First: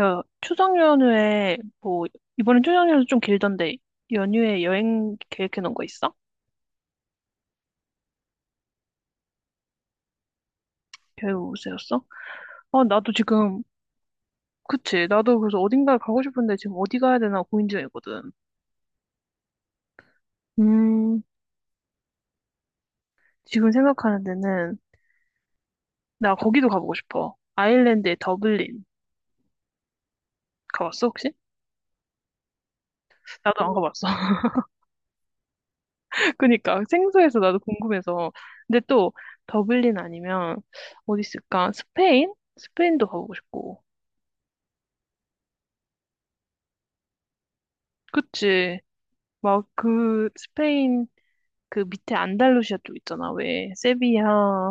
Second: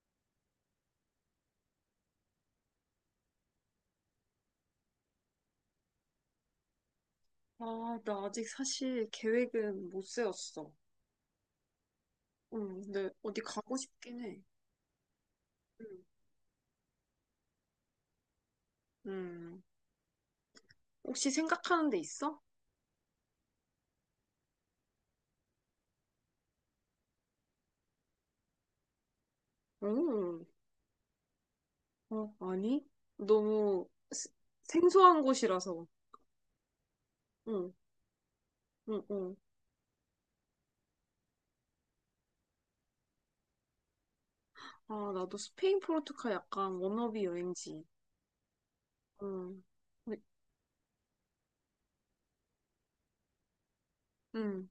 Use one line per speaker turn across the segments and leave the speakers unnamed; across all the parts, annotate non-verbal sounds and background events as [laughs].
야, 추석 연휴에 뭐 이번엔 추석 연휴 좀 길던데 연휴에 여행 계획해 놓은 거 있어?
아, 나 아직 사실 계획은 못 세웠어.
계획 세웠어?
응,
아
근데
나도
어디
지금
가고 싶긴 해.
그치 나도 그래서
응.
어딘가 가고 싶은데 지금 어디 가야 되나 고민 중이거든.
음,
음
혹시 생각하는 데 있어?
지금 생각하는 데는 나 거기도 가보고 싶어. 아일랜드의 더블린
응,
가봤어 혹시?
어, 아니?
나도 안
너무
가봤어.
생소한 곳이라서.
[laughs] 그니까 생소해서 나도
응,
궁금해서. 근데
응,
또
응.
더블린 아니면 어디 있을까? 스페인? 스페인도 가보고 싶고.
아, 나도 스페인 포르투갈 약간 워너비 여행지.
그치.
응,
막
근데-
그 스페인 그 밑에 안달루시아 쪽 있잖아. 왜 세비야,
응,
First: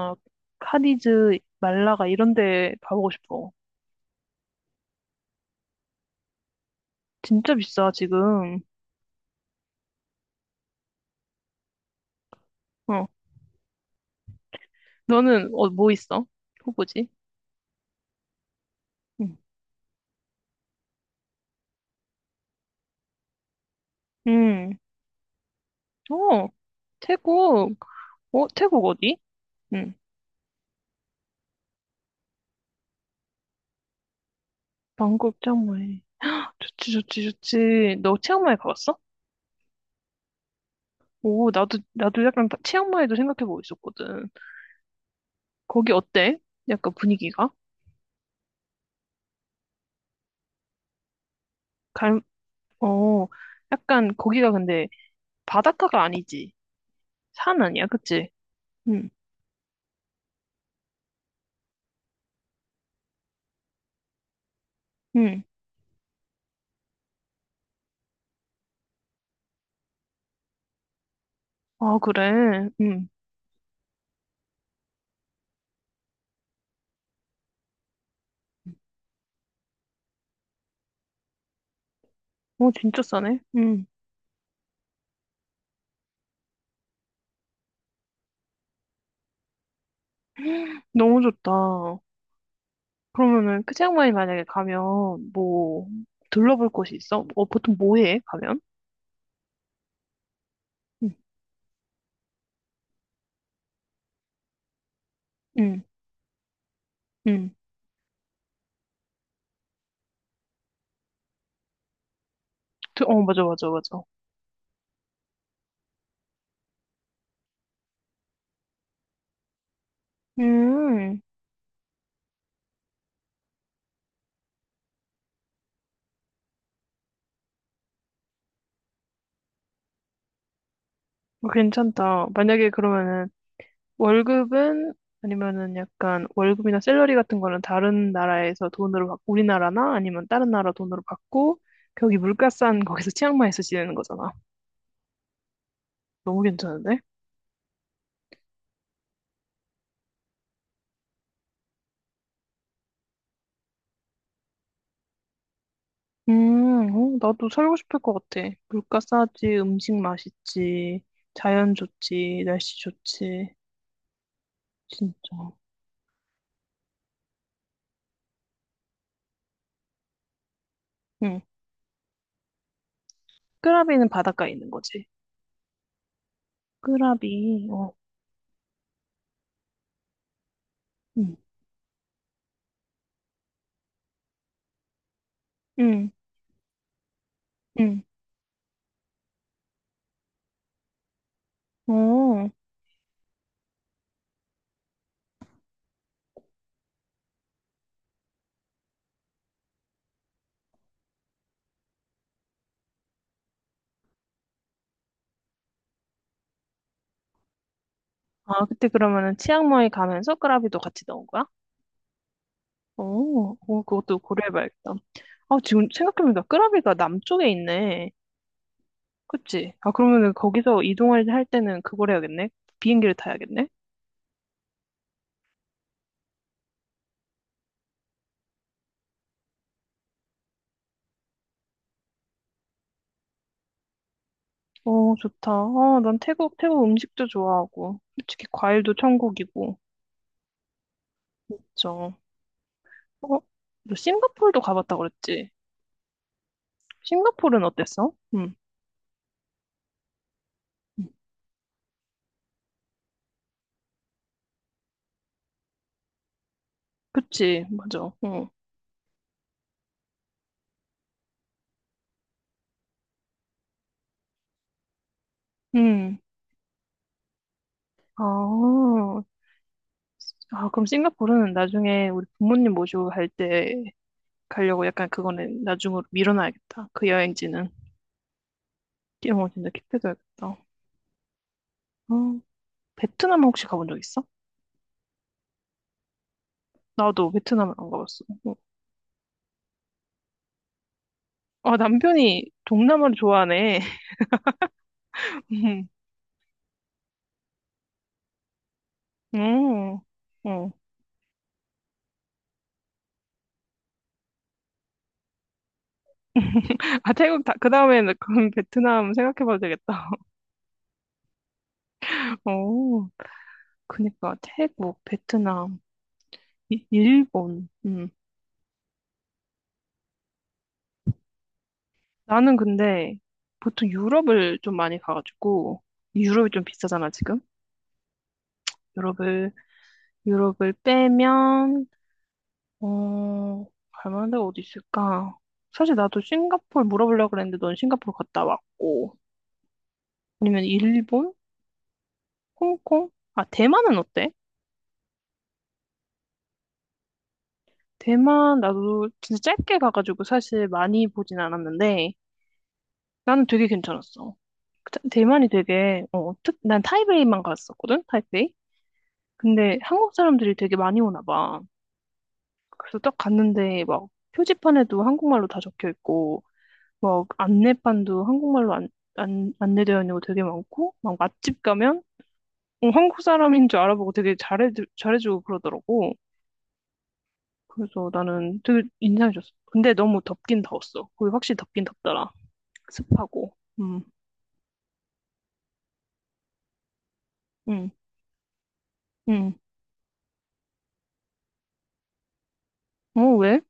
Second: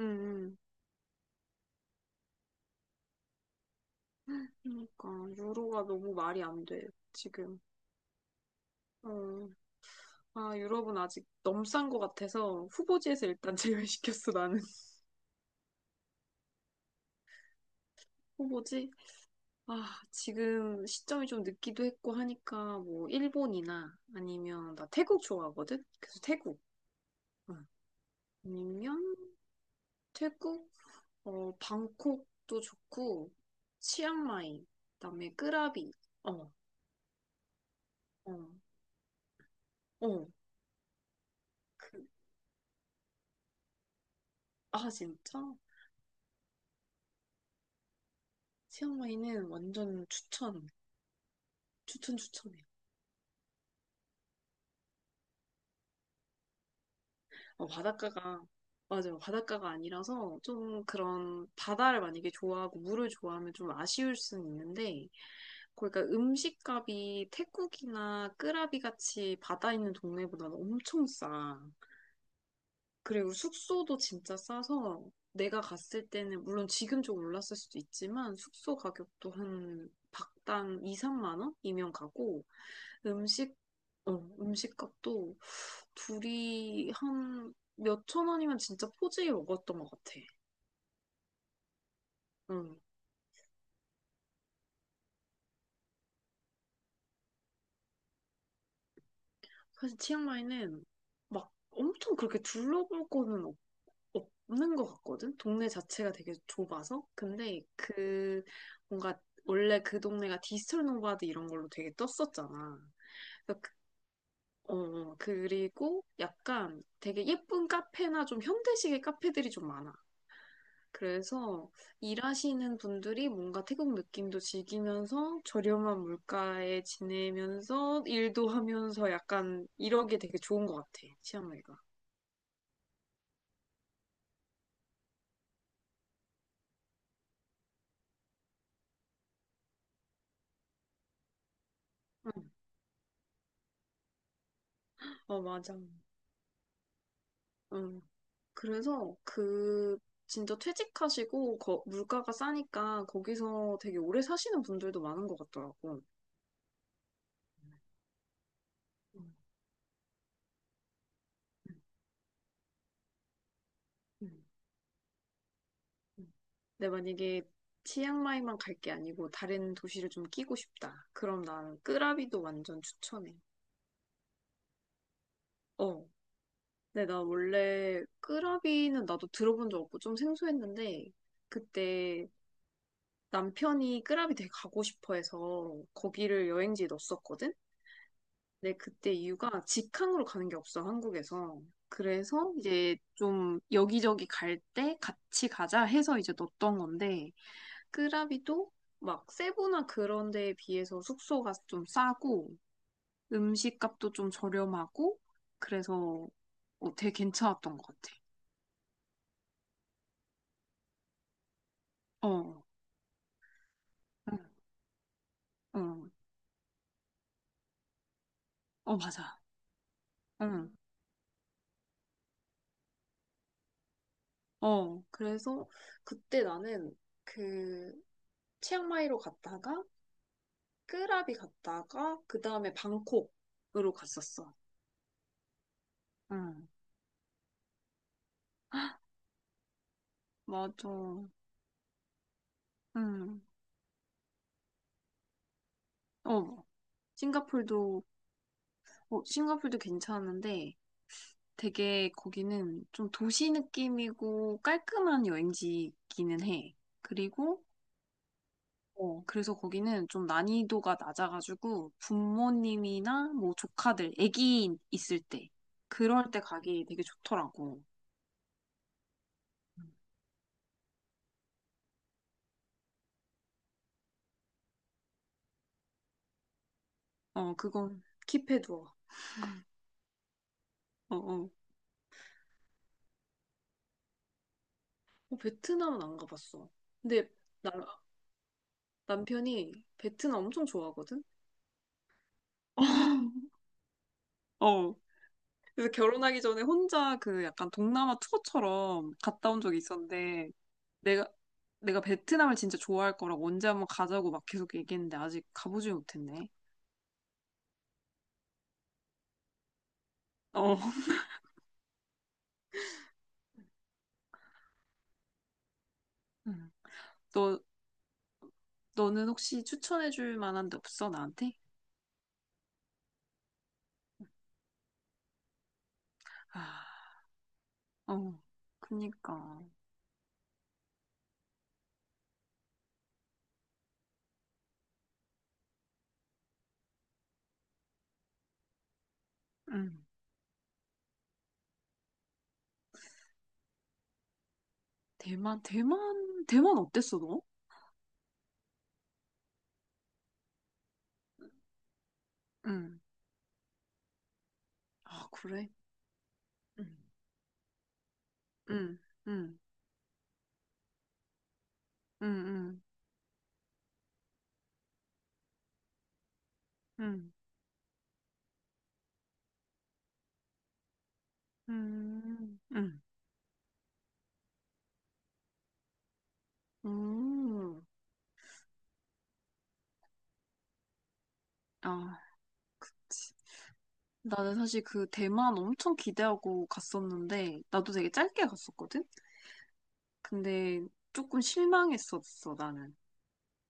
응, 응.
카디즈, 말라가 이런 데 가보고 싶어.
그러니까 유로가 너무 말이 안 돼,
진짜
지금.
비싸 지금.
어, 아, 유럽은 아직 넘싼 것 같아서
어,
후보지에서 일단 제외시켰어, 나는. [laughs]
너는 어, 뭐 있어? 후보지?
후보지?
응.
아, 지금 시점이 좀 늦기도 했고 하니까 뭐 일본이나 아니면
음.
나 태국 좋아하거든. 그래서
어,
태국. 응.
태국. 어, 태국
아니면
어디? 응.
태국 어 방콕도 좋고 치앙마이 그다음에
방콕
끄라비.
치앙마이.
어.
좋지, 좋지, 좋지. 너
어.
치앙마이 가봤어?
어.
오, 나도
그,
나도 약간 치앙마이도 생각해보고 있었거든.
아 진짜?
거기 어때? 약간 분위기가?
치앙마이는 완전 추천. 추천 추천해.
어, 약간 거기가 근데 바닷가가 아니지. 산
어,
아니야, 그치?
바닷가가,
응,
맞아요. 바닷가가 아니라서 좀 그런 바다를 만약에 좋아하고 물을 좋아하면 좀 아쉬울 수는 있는데,
응.
그러니까 음식값이 태국이나 끄라비 같이 바다 있는 동네보다는 엄청 싸.
아, 그래. 응.
그리고 숙소도 진짜 싸서 내가 갔을 때는 물론 지금 좀 올랐을 수도 있지만 숙소 가격도 한 박당 2, 3만 원이면 가고
어, 진짜 싸네.
음식,
응.
어, 음식값도 둘이 한 몇천 원이면 진짜 포지게 먹었던 것 같아.
너무 좋다.
응.
그러면은 그 치앙마이 만약에 가면 뭐 둘러볼 곳이 있어? 어, 보통 뭐 해? 가면?
사실 치앙마이는
응,
막 엄청 그렇게 둘러볼 거는 없는 것 같거든? 동네
응,
자체가 되게 좁아서.
응.
근데 그 뭔가 원래 그 동네가 디지털 노마드 이런 걸로 되게 떴었잖아.
어, 맞아,
그래서
맞아, 맞아.
어, 그리고 약간 되게 예쁜 카페나 좀 현대식의 카페들이 좀 많아.
음,
그래서 일하시는 분들이 뭔가 태국 느낌도 즐기면서 저렴한 물가에 지내면서 일도 하면서 약간 이러게 되게 좋은 것 같아,
어,
치앙마이가.
괜찮다. 만약에 그러면은 월급은 아니면은 약간 월급이나 샐러리 같은 거는 다른 나라에서 돈으로 받고 우리나라나 아니면 다른 나라 돈으로 받고 거기 물가
응.
싼 거기서 치앙마이에서 지내는 거잖아.
어, 맞아.
너무 괜찮은데?
응. 그래서 그 진짜 퇴직하시고 물가가 싸니까 거기서 되게 오래 사시는 분들도 많은 것 같더라고.
어, 나도
응.
살고 싶을 것 같아. 물가
응.
싸지, 음식 맛있지, 자연 좋지, 날씨 좋지, 진짜.
응. 근데 만약에 치앙마이만 갈 게 아니고 다른 도시를 좀 끼고 싶다.
응.
그럼 난 끄라비도 완전 추천해.
끄라비는 바닷가에 있는 거지.
어. 근데 나
끄라비, 어,
원래 끄라비는 나도 들어본 적 없고 좀 생소했는데
응,
그때 남편이 끄라비 되게 가고 싶어 해서
응,
거기를 여행지에 넣었었거든?
응,
근데 그때 이유가 직항으로 가는 게 없어, 한국에서.
어.
그래서 이제 좀 여기저기 갈 때 같이 가자 해서 이제 넣었던 건데 끄라비도 막 세부나 그런 데에 비해서 숙소가 좀 싸고 음식값도 좀 저렴하고 그래서 어, 되게 괜찮았던 것 같아.
아, 그때 그러면은 치앙마이 가면서 끄라비도 같이 넣은 거야?
어,
오, 오, 그것도
응,
고려해봐야겠다. 아, 지금
응,
생각해보니까 끄라비가 남쪽에 있네.
어, 맞아.
그치? 아, 그러면은
응,
거기서 이동할 할 때는 그걸 해야겠네? 비행기를 타야겠네?
어, 그래서 그때 나는 그 치앙마이로 갔다가 끄라비 갔다가 그 다음에 방콕으로 갔었어.
오, 좋다. 아, 난 태국,
응,
태국 음식도 좋아하고, 솔직히 과일도 천국이고,
맞아.
그쵸? 어?
응,
너 싱가포르도 가봤다 그랬지?
어,
싱가포르는
싱가폴도,
어땠어? 응.
어, 싱가폴도 괜찮은데
응.
되게 거기는 좀 도시 느낌이고 깔끔한 여행지기는 해. 그리고
그치, 맞아. 응.
어, 그래서 거기는 좀 난이도가 낮아가지고 부모님이나 뭐 조카들, 애기 있을 때
응.
그럴 때 가기 되게 좋더라고.
아, 아, 그럼 싱가포르는 나중에 우리 부모님 모시고 갈때 가려고 약간 그거는 나중으로 밀어놔야겠다. 그
어,
여행지는.
그건 킵해두어.
영어 진짜 킵해둬야겠다.
어, 어.
어, 베트남 혹시 가본 적 있어?
어, 베트남은 안 가봤어.
나도
근데 나,
베트남을 안 가봤어. 어.
남편이 베트남 엄청 좋아하거든?
아, 남편이 동남아를
[laughs]
좋아하네.
어.
[laughs] 음,
그래서 결혼하기 전에 혼자 그 약간 동남아 투어처럼 갔다 온 적이
음.
있었는데
어.
내가 내가 베트남을 진짜 좋아할 거라고 언제 한번 가자고 막 계속 얘기했는데 아직 가보지 못했네.
아, 태국, 다, 그 다음에는 그럼 베트남 생각해봐도 되겠다.
어.
[laughs] 어, 그니까 태국, 베트남,
너,
일본. 음.
너는 혹시 추천해줄 만한 데 없어, 나한테?
나는 근데 보통 유럽을 좀 많이 가가지고, 유럽이
아,
좀 비싸잖아, 지금?
어,
유럽을,
그니까.
유럽을 빼면 어, 갈 만한 데가 어디 있을까? 사실 나도 싱가포르 물어보려고 그랬는데 넌 싱가포르 갔다 왔고.
응.
아니면 일본? 홍콩? 아, 대만은 어때?
대만, 대만, 대만 어땠어, 너?
대만 나도 진짜 짧게 가가지고 사실 많이 보진 않았는데
응.
나는 되게 괜찮았어.
아,
대만이
그래?
되게, 어, 특, 난
응.
타이베이만 갔었거든? 타이베이?
응, 응,
근데 한국 사람들이 되게 많이 오나 봐.
응, 응,
그래서 딱 갔는데 막 표지판에도 한국말로 다 적혀 있고 막
응,
안내판도 한국말로 안, 안, 안내되어 있는 거 되게 많고 막 맛집 가면
응,
어,
응.
한국 사람인 줄 알아보고 되게 잘해주고 그러더라고.
음.
그래서 나는 되게 인상이 좋았어. 근데 너무 덥긴 더웠어. 거기 확실히 덥긴
아,
덥더라.
그치.
습하고. 음,
나는 사실 그 대만 엄청 기대하고 갔었는데,
음,
나도 되게 짧게 갔었거든?
음.
근데 조금 실망했었어, 나는.
어, 왜?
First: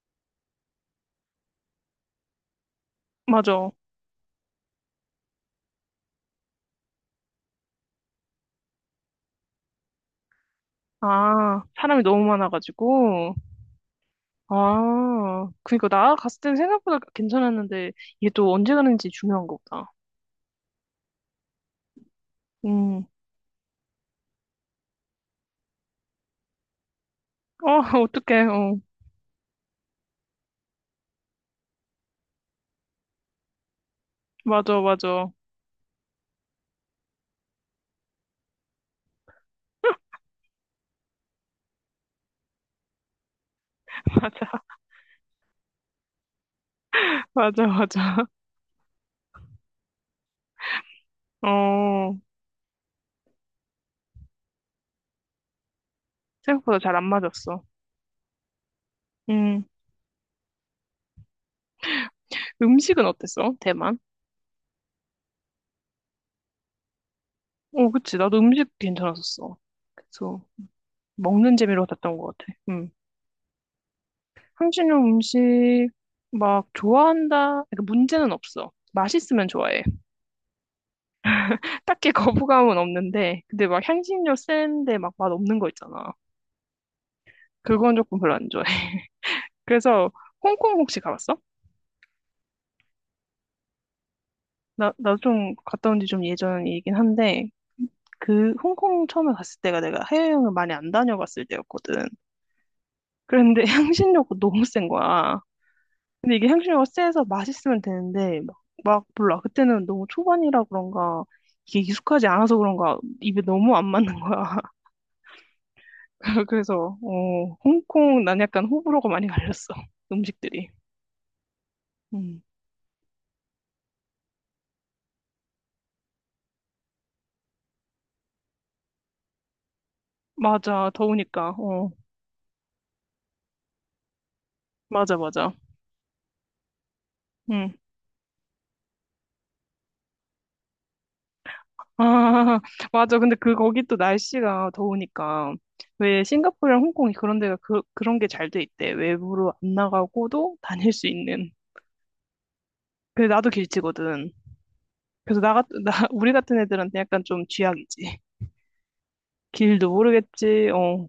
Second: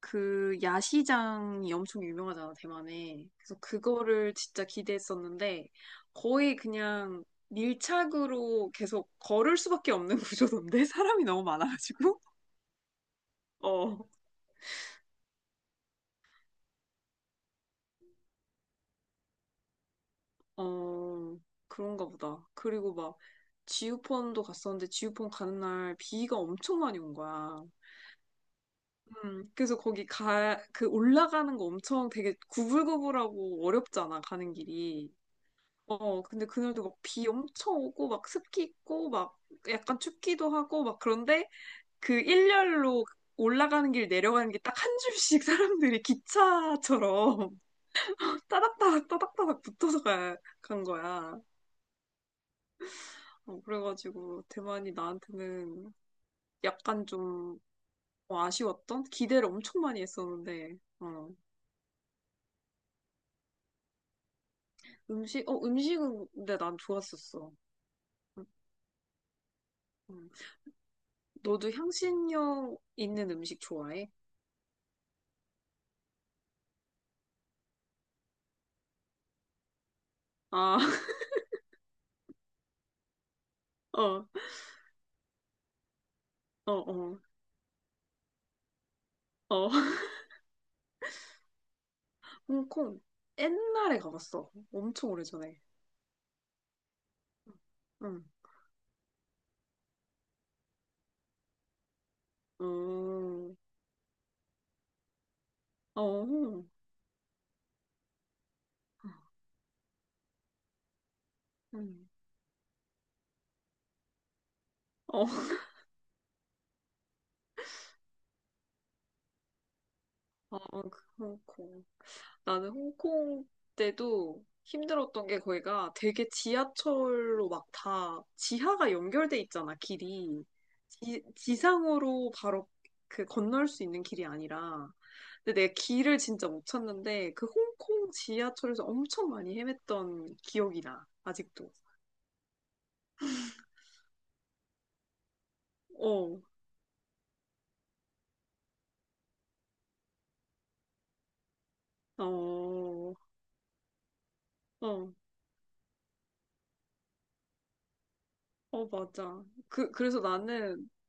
그 야시장이 엄청 유명하잖아, 대만에. 그래서
맞아.
그거를 진짜 기대했었는데 거의 그냥 밀착으로 계속 걸을 수밖에 없는 [laughs] 구조던데 사람이 너무
아, 사람이
많아가지고.
너무
[laughs]
많아가지고.
어,
아, 그니까 나 갔을 때는 생각보다 괜찮았는데 이게 또 언제 가는지 중요한 거보다.
어, 그런가 보다. 그리고
음,
막 지우펀도 갔었는데 지우펀 가는 날 비가 엄청 많이 온 거야.
어, [laughs] 어떡해. 어,
그래서 거기 가, 그 올라가는 거 엄청 되게 구불구불하고 어렵잖아, 가는
맞아,
길이.
맞아.
어, 근데 그날도 막 비 엄청 오고 막 습기 있고 막 약간 춥기도 하고 막 그런데 그 일렬로 올라가는 길
[laughs]
내려가는 길
맞아.
딱 한 줄씩 사람들이 기차처럼
맞아, 맞아.
[laughs] 따닥따닥 따닥따닥 붙어서 가, 간 거야.
어,
어, 그래가지고 대만이 나한테는
생각보다 잘 안
약간 좀
맞았어.
어, 아쉬웠던 기대를
음,
엄청 많이 했었는데 어.
음식은 어땠어? 대만?
음식 어 음식은 근데 난 좋았었어.
어, 그치. 나도
음,
음식 괜찮았었어.
음.
그래서 먹는
너도
재미로 갔던 것 같아.
향신료
음.
있는 음식 좋아해?
한신형 음식 막 좋아한다. 그러니까 문제는 없어. 맛있으면 좋아해.
아, [laughs]
[laughs] 딱히 거부감은 없는데, 근데 막
어.
향신료 센데 막 맛 없는 거 있잖아.
어, 어,
그건 조금 별로 안 좋아해. [laughs]
어. [laughs]
그래서 홍콩 혹시 가봤어?
홍콩. 옛날에 가봤어. 엄청
나 좀
오래전에.
갔다 온지 좀 예전이긴 한데,
응.
그 홍콩 처음에 갔을 때가 내가 해외여행을 많이 안 다녀봤을 때였거든.
어
그런데 [laughs] 향신료가 너무 센 거야. 근데 이게
어.
향신료가 세서 맛있으면 되는데 막, 막 몰라. 그때는 너무 초반이라 그런가 이게
응
익숙하지 않아서 그런가 입에 너무 안 맞는 거야.
어. [laughs]
[laughs] 그래서 어, 홍콩 난 약간 호불호가 많이 갈렸어.
어,
음식들이.
그 홍콩.
음.
나는 홍콩 때도 힘들었던 게 거기가 되게 지하철로 막 다 지하가 연결돼 있잖아, 길이.
맞아.
지,
더우니까. 어.
지상으로 바로 그 건널 수 있는 길이 아니라.
맞아 맞아.
근데 내가 길을 진짜 못 찾는데 그
음.
홍콩 지하철에서 엄청 많이 헤맸던 기억이 나, 아직도.
아, [laughs] 맞아. 근데 그, 거기 또 날씨가 더우니까. 왜
어,
싱가포르랑 홍콩이 그런 데가 그, 그런 게 잘 돼 있대. 외부로 안 나가고도 다닐 수 있는.
어,
그래, 나도 길치거든.
어,
그래서 [laughs] 나, 우리 같은 애들한테 약간 좀 쥐약이지.
어, 맞아.
길도
그래서
모르겠지.
나는
어.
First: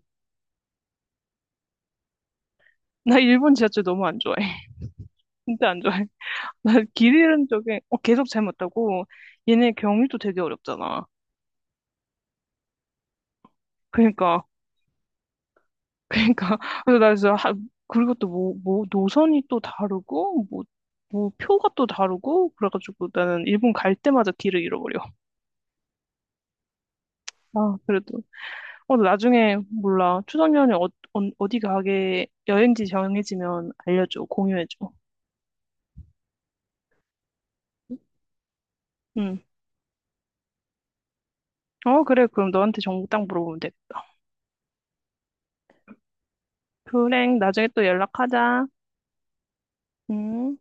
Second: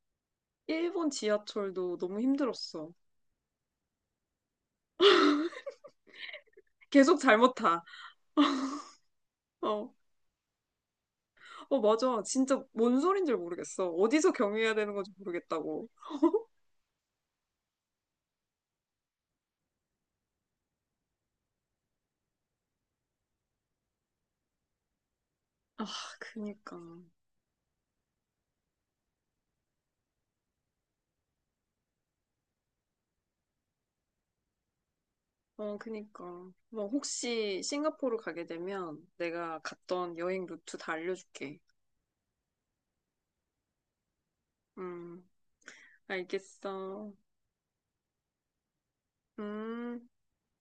일본 지하철도 너무 힘들었어.
나 일본 지하철 너무 안 좋아해. [laughs] 진짜 안 좋아해. 나 길
계속
잃은
잘못
적에,
타.
어, 계속 잘못 타고, 얘네
어.
경유도 되게 어렵잖아.
어, 맞아. 진짜 뭔 소린 지 모르겠어. 어디서
그러니까
경유해야 되는 건지 모르겠다고.
그러니까 [laughs] 그래서 나 진짜 하, 그리고 또 뭐 노선이 또 다르고 뭐 표가 또 다르고 그래가지고 나는 일본 갈 때마다 길을 잃어버려.
아, 그니까.
아 그래도 어 나중에 몰라 추석 연휴 어, 어디 가게 여행지 정해지면 알려줘 공유해줘.
어, 그니까. 뭐, 혹시 싱가포르 가게 되면
응.
내가 갔던 여행 루트 다 알려줄게.
어 그래 그럼 너한테 정보 딱 물어보면 되겠다.
음, 알겠어.
그래 나중에 또 연락하자.
음.
응.